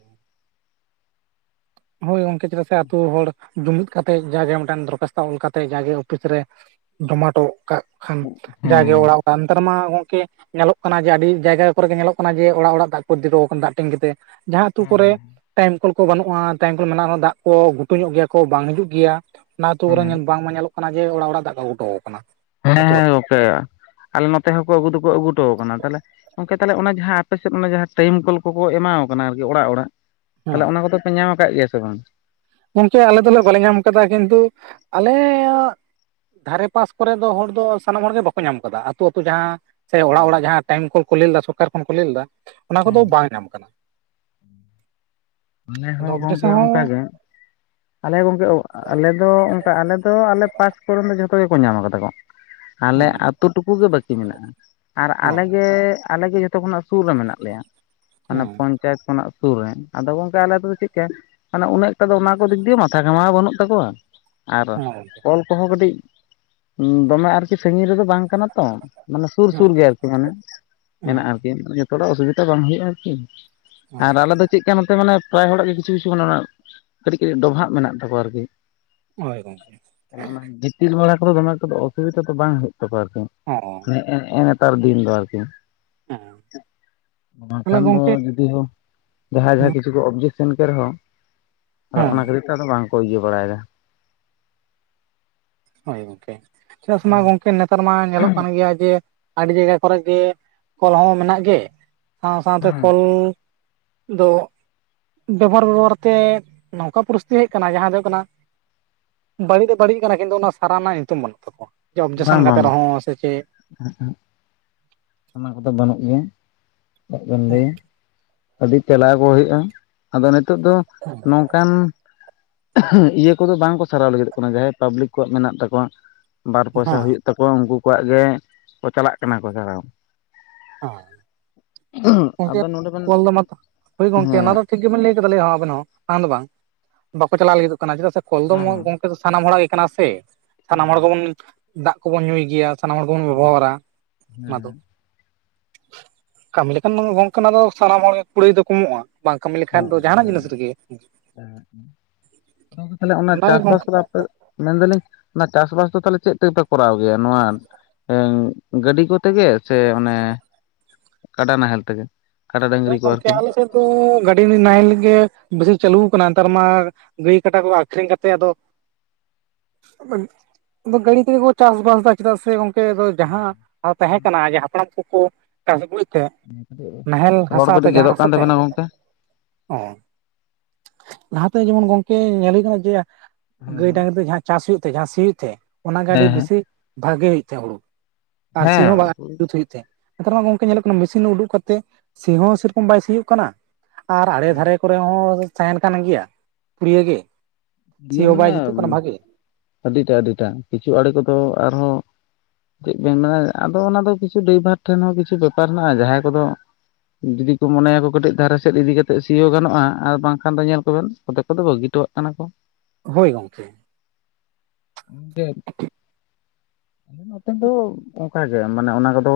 ᱦᱳᱭ ᱜᱚᱢᱠᱮ ᱪᱮᱫᱟᱜ ᱥᱮ ᱟᱛᱩ ᱦᱚᱲ ᱡᱩᱢᱤᱫ ᱠᱟᱛᱮᱜ ᱡᱟᱜᱮ ᱢᱮᱫᱴᱟᱝ ᱫᱚᱨᱠᱟᱷᱟᱥᱛᱚ ᱚᱞ ᱠᱟᱛᱮᱜ ᱡᱟᱜᱮ ᱚᱯᱷᱤᱥ ᱨᱮ ᱡᱚᱢᱟ ᱦᱚᱴᱚ ᱠᱟᱜ ᱠᱷᱟᱱ ᱡᱟᱜᱮ ᱚᱲᱟᱜ-ᱚᱲᱟᱜ ᱱᱮᱛᱟᱨ ᱢᱟ ᱜᱚᱝᱠᱮ ᱧᱮᱞᱚᱜ ᱠᱟᱱᱟ ᱡᱮ ᱟᱹᱰᱤ ᱡᱟᱭᱜᱟ ᱠᱚᱨᱮ ᱜᱮ ᱧᱮᱞᱚᱜ ᱠᱟᱱᱟ ᱡᱮ ᱚᱲᱟᱜ-ᱚᱲᱟᱜ ᱫᱟᱜ ᱠᱚ ᱤᱫᱤ ᱴᱚ ᱠᱟᱱᱟ ᱫᱟᱜ ᱴᱮᱝᱠᱤ ᱛᱮ᱾ ᱡᱟᱦᱟᱸ ᱟᱹᱛᱩ ᱠᱚᱨᱮ ᱴᱟᱭᱤᱢ ᱠᱚᱞ ᱠᱚ ᱵᱟᱹᱱᱩᱜᱼᱟ, ᱴᱟᱭᱤᱢ ᱠᱚᱞ ᱢᱮᱱᱟᱜ ᱨᱮᱦᱚᱸ ᱫᱟᱜ ᱠᱚ ᱜᱷᱩᱴᱩ ᱧᱚᱜ ᱜᱮᱭᱟ ᱠᱚ ᱵᱟᱝ ᱦᱤᱡᱩᱜ ᱜᱮᱭᱟ ᱚᱱᱟ ᱟᱹᱛᱩ ᱠᱚᱨᱮᱱ ᱵᱟᱝᱢᱟ ᱧᱮᱞᱚᱜ ᱠᱚᱱᱟ ᱠᱟᱱᱟ ᱡᱮ ᱚᱲᱟᱜ-ᱚᱲᱟᱜ ᱫᱟᱜ ᱠᱚ ᱟᱹᱜᱩ ᱦᱚᱴᱚ ᱟᱠᱚ ᱠᱟᱱᱟ᱾ ᱟᱹᱛᱩ ᱦᱮᱸ-ᱦᱮᱸ ᱟᱹᱛᱩ᱾ ᱜᱚᱢᱠᱮ ᱟᱞᱮ ᱱᱚᱛᱮ ᱦᱚᱸᱠᱚ ᱟᱹᱜᱩ ᱫᱚᱠᱚ ᱟᱹᱜᱩ ᱦᱚᱴᱚ ᱟᱠᱚ ᱠᱟᱱᱟ ᱛᱟᱦᱚᱞᱮ, ᱜᱚᱝᱠᱮ ᱛᱟᱦᱚᱞᱮ ᱚᱱᱟ ᱡᱟᱦᱟᱸ ᱟᱯᱮᱥᱮᱫ ᱚᱱᱟ ᱡᱟᱦᱟᱸ ᱴᱟᱭᱤᱢ ᱠᱚᱞ ᱠᱚᱠᱚ ᱮᱢᱟᱣ ᱟᱠᱚ ᱠᱟᱱᱟ ᱟᱨᱠᱤ ᱚᱲᱟᱜ-ᱚᱲᱟᱜ ᱛᱟᱦᱚᱞᱮ ᱦᱮᱸ ᱚᱱᱟ ᱠᱚᱫᱚ ᱯᱮ ᱧᱟᱢ ᱟᱠᱟᱫ ᱜᱮᱭᱟ ᱥᱮ ᱵᱟᱝ᱾ ᱜᱚᱢᱠᱮ ᱟᱞᱮ ᱫᱚᱞᱮ ᱵᱟᱞᱮ ᱧᱟᱢ ᱟᱠᱟᱫᱟ ᱠᱤᱱᱛᱩ ᱟᱞᱮᱭᱟᱜ, ᱫᱷᱟᱨᱮ ᱯᱟᱥ ᱠᱚᱨᱮ ᱫᱚ ᱦᱚᱲ ᱫᱚ ᱥᱟᱱᱟᱢ ᱦᱚᱲ ᱜᱮ ᱵᱟᱠᱚ ᱧᱟᱢ ᱠᱟᱫᱟ ᱟᱹᱛᱩ-ᱟᱹᱛᱩ ᱡᱟᱦᱟᱸ ᱥᱮ ᱚᱲᱟᱜ ᱚᱲᱟᱜ ᱡᱟᱦᱟᱸ ᱴᱟᱭᱤᱢ ᱠᱚᱞ ᱠᱚ ᱞᱟᱹᱭ ᱞᱮᱫᱟ ᱥᱚᱨᱠᱟᱨ ᱠᱷᱚᱱ ᱠᱚ ᱞᱟᱹᱭ ᱞᱮᱫᱟ ᱚᱱᱟ ᱠᱚᱫᱚ ᱵᱟᱝ ᱧᱟᱢ ᱟᱠᱟᱱᱟ ᱾ ᱟᱞᱮ ᱦᱚᱸ ᱚᱵᱡᱮᱠᱥᱮᱱ ᱜᱚᱝᱠᱮ ᱚᱱᱠᱟ ᱦᱚᱸ ᱜᱮ ᱾ ᱟᱞᱮ ᱜᱚᱝᱠᱮ ᱟᱞᱮ ᱫᱚ ᱚᱱᱠᱟ ᱟᱞᱮ ᱫᱚ ᱟᱞᱮ ᱯᱟᱥ ᱠᱚᱨᱮᱱ ᱫᱚ ᱡᱷᱚᱛᱚ ᱜᱮᱠᱚ ᱧᱟᱢ ᱠᱟᱫᱟ ᱠᱚ ᱟᱞᱮ ᱦᱮᱸ ᱟᱹᱛᱩ ᱴᱩᱠᱩ ᱜᱮ ᱵᱟᱹᱠᱤ ᱢᱮᱱᱟᱜᱼᱟ ᱟᱨ ᱟᱞᱮ ᱦᱚᱸ ᱜᱮ ᱟᱞᱮ ᱡᱷᱚᱛᱚ ᱠᱷᱚᱱᱟᱜ ᱥᱩᱨ ᱨᱮ ᱢᱮᱱᱟᱜ ᱞᱮᱭᱟ ᱢᱟᱱᱮ ᱦᱮᱸ ᱯᱚᱸᱧᱪᱟᱭᱮᱛ ᱠᱷᱚᱱᱟᱜ ᱥᱩᱨ ᱨᱮ ᱾ ᱟᱫᱚ ᱜᱚᱝᱠᱮ ᱟᱞᱮ ᱟᱹᱛᱩ ᱫᱚ ᱪᱮᱫᱠᱟ ᱢᱟᱱᱮ ᱩᱱᱟᱹᱜ ᱴᱟ ᱫᱚ ᱚᱱᱟ ᱠᱚ ᱫᱤᱠ ᱫᱤᱭᱮ ᱢᱟᱛᱷᱟ ᱜᱷᱟᱢᱟᱣ ᱵᱟᱹᱱᱩᱜ ᱛᱟᱠᱚᱣᱟ ᱾ ᱟᱨ ᱦᱳᱭ ᱜᱚᱝᱠᱮ ᱠᱚᱞ ᱠᱚᱦᱚᱸ ᱠᱟᱹᱴᱤᱡ ᱫᱚᱢᱮ ᱟᱨᱠᱤ ᱥᱟᱺᱜᱤᱧ ᱨᱮᱫᱚ ᱵᱟᱝ ᱠᱟᱱᱟ ᱛᱚ ᱾ ᱢᱟᱱᱮ ᱥᱩᱨ ᱦᱮᱸ ᱥᱩᱨ ᱜᱮ ᱟᱨᱠᱤ ᱢᱟᱱᱮ ᱦᱮᱸ ᱢᱮᱱᱟᱜᱼᱟ ᱟᱨᱠᱤ ᱡᱚᱛᱚ ᱦᱚᱲᱟᱜ ᱚᱥᱩᱵᱤᱫᱷᱟ ᱵᱟᱝ ᱦᱩᱭᱩᱜᱼᱟ ᱟᱨᱠᱤ ᱾ ᱟᱨ ᱦᱮᱸ ᱟᱞᱮ ᱫᱚ ᱪᱮᱫ ᱞᱮᱠᱟ ᱱᱚᱛᱮ ᱢᱟᱱᱮ ᱯᱨᱟᱭ ᱦᱚᱲᱟᱜ ᱜᱮ ᱠᱤᱪᱷᱩ ᱠᱤᱪᱷᱩ ᱢᱟᱱᱮ ᱚᱱ ᱚᱱᱟ ᱠᱟᱹᱴᱤᱡ ᱠᱟᱹᱴᱤᱡ ᱰᱚᱵᱷᱟᱜ ᱢᱮᱱᱟᱜ ᱛᱟᱠᱚᱣᱟ ᱟᱨᱠᱤ ᱾ ᱦᱚᱭ ᱜᱚᱝᱠᱮ ᱾ ᱚᱱᱟ ᱜᱤᱛᱤᱞ ᱵᱟᱲᱟ ᱠᱚᱫᱚ ᱫᱚᱢᱮ ᱠᱚᱫᱚ ᱚᱥᱩᱵᱤᱫᱟ ᱫᱚ ᱵᱟᱝ ᱦᱩᱭᱩᱜ ᱛᱟᱠᱚᱣᱟ ᱟᱨᱠᱤ ᱦᱚᱸ ᱦᱮᱸ ᱮᱸ ᱾ ᱱᱮᱛᱟᱨ ᱫᱤᱱ ᱫᱚ ᱟᱨᱠᱤ ᱦᱮᱸ ᱛᱟᱦᱚᱞᱮ ᱵᱟᱝᱠᱷᱟᱱ ᱫᱚ ᱜᱚᱝᱠᱮ ᱡᱩᱫᱤ ᱦᱚᱸ ᱡᱟᱦᱟᱸᱭ ᱦᱮᱸ ᱡᱟᱦᱟᱸ ᱠᱤᱪᱷᱩ ᱠᱚ ᱚᱵᱽᱡᱮᱠᱥᱮᱱ ᱠᱮᱫ ᱨᱮᱦᱚᱸ ᱟᱫᱚ ᱦᱮᱸ ᱚᱱᱟ ᱠᱷᱟᱹᱛᱤᱨ ᱛᱮ ᱟᱫᱚ ᱵᱟᱝᱠᱚ ᱤᱭᱟᱹ ᱵᱟᱲᱟᱭᱮᱫᱟ ᱾ ᱦᱚᱭ ᱜᱚᱝᱠᱮ ᱪᱮᱫᱟᱜ ᱥᱮ ᱢᱟ ᱜᱚᱝᱠᱮ ᱱᱮᱛᱟᱨ ᱢᱟ ᱧᱮᱞᱚᱜ ᱠᱟᱱ ᱜᱮᱭᱟ ᱡᱮ ᱟᱹᱰᱤ ᱡᱟᱭᱜᱟ ᱠᱚᱨᱮ ᱜᱮ ᱠᱚᱞ ᱦᱚᱸ ᱢᱮᱱᱟᱜ ᱜᱮ ᱥᱟᱶ ᱥᱟᱶᱛᱮ ᱠᱚᱞ ᱫᱚ ᱵᱮᱵᱚᱦᱟᱨ ᱵᱮᱵᱚᱦᱟᱨ ᱛᱮ ᱱᱚᱝᱠᱟ ᱯᱚᱨᱤᱥᱛᱤᱛᱤ ᱦᱮᱡ ᱟᱠᱟᱱᱟ ᱡᱟᱦᱟᱸ ᱫᱚ ᱦᱩᱭᱩᱜ ᱠᱟᱱᱟ ᱵᱟᱹᱲᱤᱡ ᱫᱚ ᱵᱟᱹᱲᱤᱡ ᱠᱟᱱᱟ ᱠᱤᱱᱛᱩ ᱚᱱᱟ ᱥᱟᱨᱟᱣ ᱨᱮᱱᱟᱜ ᱧᱩᱛᱩᱢ ᱵᱟᱹᱱᱩᱜ ᱛᱟᱠᱚᱣᱟ ᱵᱟᱝ ᱚᱵᱽᱡᱮᱠᱥᱮᱱ ᱠᱟᱛᱮ ᱵᱟᱝ ᱵᱟᱝ ᱨᱮᱦᱚᱸ ᱥᱮ ᱪᱮᱫ [unintelligible] ᱚᱱᱟ ᱠᱚᱫᱚ ᱵᱟᱹᱱᱩᱜ ᱜᱤᱭᱟ ᱪᱟ. ᱜ ᱵᱮᱱ ᱦᱮᱸ ᱞᱟᱹᱭᱟ ᱟᱹᱰᱤ ᱪᱟᱞᱟᱣ ᱟᱠᱚ ᱦᱩᱭᱩᱜᱼᱟ ᱾ ᱟᱫᱚ ᱱᱤᱛᱚᱜ ᱫᱚ ᱱᱚᱝᱠᱟᱱ ᱤᱭᱟᱹ ᱠᱚᱫᱚ ᱵᱟᱝ ᱠᱚ ᱥᱟᱨᱟᱣ ᱞᱟᱹᱜᱤᱫᱚᱜ ᱠᱟᱱᱟ ᱡᱟᱦᱟᱸᱭ ᱯᱟᱵᱽᱞᱤᱠ ᱠᱚᱣᱟᱜ ᱢᱮᱱᱟᱜ ᱛᱟᱠᱚᱣᱟ ᱵᱟᱨ ᱯᱚᱭᱥᱟ ᱦᱩᱭᱩᱜ ᱛᱟᱠᱚᱣᱟ ᱩᱱᱠᱩ ᱠᱚᱣᱟᱜ ᱜᱮ ᱠᱚ ᱪᱟᱞᱟᱜ ᱠᱟᱱᱟ ᱠᱚ ᱥᱟᱨᱟᱣ ᱾ ᱦᱚᱸ ᱜᱚᱢᱠᱮ ᱟᱫᱚ ᱱᱚᱰᱮ ᱵᱮᱱ ᱠᱚᱞ ᱫᱚ ᱢᱟᱛᱚ ᱦᱳᱭ ᱜᱚᱝᱠᱮ ᱦᱮᱸ ᱚᱱᱟ ᱫᱚ ᱴᱷᱤᱠ ᱜᱤᱵᱤᱱ ᱞᱟᱹᱭ ᱠᱮᱫᱟ ᱞᱟᱭ ᱦᱚᱸ ᱟᱵᱮᱱ ᱦᱚᱸ ᱵᱟᱝ ᱫᱚ ᱵᱟᱝ ᱵᱟᱠᱚ ᱪᱟᱞᱟᱣ ᱞᱟᱹᱜᱤᱫ ᱠᱟᱱᱟ ᱪᱮᱫᱟᱜ ᱥᱮ ᱠᱚᱞ ᱫᱚ ᱢᱟ ᱜᱚᱝ ᱥᱟᱱᱟᱢ ᱦᱚᱲᱟᱜ ᱜᱮ ᱠᱟᱱᱟ ᱥᱮ ᱥᱟᱱᱟᱢ ᱦᱚᱲ ᱜᱮᱵᱚᱱ ᱫᱟᱜ ᱠᱚᱵᱚᱱ ᱧᱩᱭ ᱜᱮᱭᱟ ᱾ ᱥᱟᱱᱟᱢ ᱦᱚᱲ ᱜᱮᱵᱚᱱ ᱵᱮᱵᱚᱦᱟᱨᱟ ᱚᱱᱟ ᱫᱚ ᱾ ᱠᱟᱹᱢᱤ ᱞᱮᱠᱷᱟᱱ ᱜᱚᱝᱠᱮ ᱚᱱᱟ ᱫᱚ ᱥᱟᱱᱟᱢ ᱦᱚᱲᱜ ᱠᱩᱲᱟᱹᱭ ᱫᱚ ᱠᱚᱢᱚᱜᱼᱟ ᱾ ᱵᱟᱝ ᱠᱟᱹᱢᱤ ᱞᱮᱠᱷᱟᱱ ᱫᱚ ᱡᱟᱦᱟᱸᱱᱟᱜ ᱡᱤᱱᱤᱥ ᱨᱮᱜᱮ ᱦᱮᱸ ᱾ ᱚᱱᱟ ᱫᱚ ᱛᱟᱦᱚᱞᱮ ᱚᱱᱟ ᱚᱱᱟᱜᱮ ᱪᱟᱥ ᱵᱟᱥ ᱜᱚᱝᱠᱮ ᱠᱚᱫᱚ ᱟᱯᱮ ᱢᱮᱱᱫᱟᱞᱤᱧ ᱚᱱᱟ ᱪᱟᱥ ᱵᱟᱥ ᱫᱚ ᱛᱟᱦᱚᱞᱮ ᱪᱮᱫ ᱛᱮᱯᱮ ᱠᱚᱨᱟᱣ ᱜᱮᱭᱟ ᱱᱚᱣᱟ ᱮᱧ ᱜᱟᱹᱰᱤ ᱠᱚ ᱛᱮᱜᱮ ᱥᱮ ᱚᱱᱮ ᱠᱟᱰᱟ ᱱᱟᱦᱮᱞ ᱛᱮᱜᱮ ᱾ ᱦᱳᱭ ᱜᱚᱝᱠᱮ ᱟᱞᱮ ᱥᱮᱫ ᱫᱚ ᱜᱟᱹᱰᱤ ᱱᱟᱦᱮᱞ ᱜᱮ ᱵᱮᱥᱤ ᱪᱟᱹᱞᱩ ᱟᱠᱟᱱᱟ ᱱᱮᱛᱟᱨ ᱢᱟ ᱜᱟᱹᱭ ᱠᱟᱰᱟ ᱠᱚ ᱟᱹᱠᱷᱨᱤᱧ ᱠᱟᱛᱮᱜ ᱟᱫᱚ ᱜᱟᱹᱲᱤ ᱛᱮᱜᱮ ᱠᱚ ᱪᱟᱥ ᱵᱟᱥ ᱮᱫᱟ ᱪᱮᱫᱟᱜ ᱥᱮ ᱜᱚᱝ ᱠᱮ ᱫᱚ ᱡᱟᱦᱟᱸ ᱛᱟᱦᱮᱸ ᱠᱟᱱᱟ ᱡᱮ ᱦᱟᱯᱲᱟᱢ ᱠᱚᱠᱚ ᱪᱟᱥ ᱟᱹᱜᱩᱭ ᱛᱟᱦᱮᱸ ᱨᱚᱲ ᱠᱟᱹᱴᱤᱡ ᱜᱮᱫᱚᱜ ᱠᱟᱱ ᱛᱟᱹᱵᱤᱱᱟ ᱜᱚᱝ ᱚ ᱞᱟᱦᱟᱛᱮ ᱡᱮᱢᱚᱱ ᱜᱚᱝᱠᱮ ᱧᱮᱞ ᱦᱩᱭ ᱠᱟᱱᱟ ᱡᱮ ᱜᱟᱹᱭ ᱰᱟᱺᱝᱨᱤ ᱡᱟᱦᱟᱸ ᱪᱟᱥ ᱦᱩᱭᱩᱜ ᱛᱮ ᱡᱟᱦᱟᱸ ᱥᱤ ᱦᱩᱭᱩᱜ ᱛᱮ ᱚᱱᱟᱜᱮ ᱟᱹᱰᱤ ᱵᱮᱥᱤ ᱵᱷᱟᱜᱮ ᱦᱩᱭᱩᱜ ᱛᱷᱮ ᱦᱳᱲᱳ ᱾ ᱟᱨᱥᱤ ᱦᱚᱸ ᱦᱮᱸ ᱵᱟᱝ ᱡᱩᱛ ᱦᱩᱭᱩᱜ ᱱᱮᱛᱟᱨ ᱢᱟ ᱜᱚᱝᱠᱮ ᱧᱮᱞᱚᱜ ᱠᱟᱱᱟ ᱢᱮᱥᱤᱱ ᱨᱮ ᱩᱰᱩᱠ ᱠᱟᱛᱮᱫ ᱥᱤ ᱦᱚᱸ ᱥᱮᱨᱚᱠᱚᱢ ᱵᱟᱭ ᱥᱤᱭᱳᱜ ᱠᱟᱱᱟ ᱾ ᱟᱨ ᱟᱲᱮ ᱫᱷᱟᱨᱮ ᱠᱚᱨᱮ ᱦᱚᱸ ᱛᱟᱦᱮᱱ ᱠᱟᱱ ᱜᱮᱭᱟ ᱯᱩᱲᱭᱟᱹ ᱜᱮ ᱾ ᱥᱤ ᱫᱤᱭᱮ ᱦᱚᱸ ᱢᱟᱱᱮ ᱵᱟᱭ ᱡᱩᱛᱩᱜ ᱠᱟᱱᱟ ᱵᱷᱟᱹᱜᱤ ᱾ ᱟᱹᱰᱤᱴᱟ ᱟᱹᱰᱤᱴᱟ ᱠᱤᱪᱷᱩ ᱟᱲᱮ ᱠᱚᱫᱚ ᱟᱨᱦᱚᱸ ᱪᱮᱫ ᱵᱮᱧ ᱢᱮᱱᱟ ᱟᱫᱚ ᱚᱱᱟ ᱫᱚ ᱠᱤᱪᱷᱩ ᱰᱟᱭᱵᱷᱟᱨ ᱴᱷᱮᱱ ᱦᱚᱸ ᱡᱩᱪᱷᱩ ᱵᱮᱯᱟᱨ ᱦᱮᱱᱟᱜᱼᱟ ᱡᱟᱦᱟᱸᱭ ᱠᱚ ᱫᱚ ᱡᱩᱫᱤ ᱠᱚ ᱢᱚᱱᱮᱭᱟᱠᱚ ᱠᱟᱹᱴᱤᱡ ᱫᱷᱟᱨᱮ ᱥᱮᱫ ᱤᱫᱤ ᱠᱟᱛᱮᱫ ᱥᱤᱭᱳ ᱜᱟᱱᱚᱜᱼᱟ ᱟᱨ ᱵᱟᱝᱠᱷᱟᱱ ᱫᱚ ᱧᱮᱞ ᱠᱚᱵᱮᱱ ᱠᱚᱛᱮᱠ ᱠᱚ ᱫᱚ ᱵᱟᱹᱜᱤ ᱴᱚᱣᱟᱜ ᱠᱟᱱᱟ ᱠᱚ ᱦᱳᱭ ᱜᱟᱝᱠᱮ [unintelligible] ᱱᱚᱛᱮᱱ ᱫᱚ ᱚᱱᱠᱟᱟᱜᱮ ᱢᱟᱱᱮ ᱚᱱᱟ ᱠᱚᱫᱚ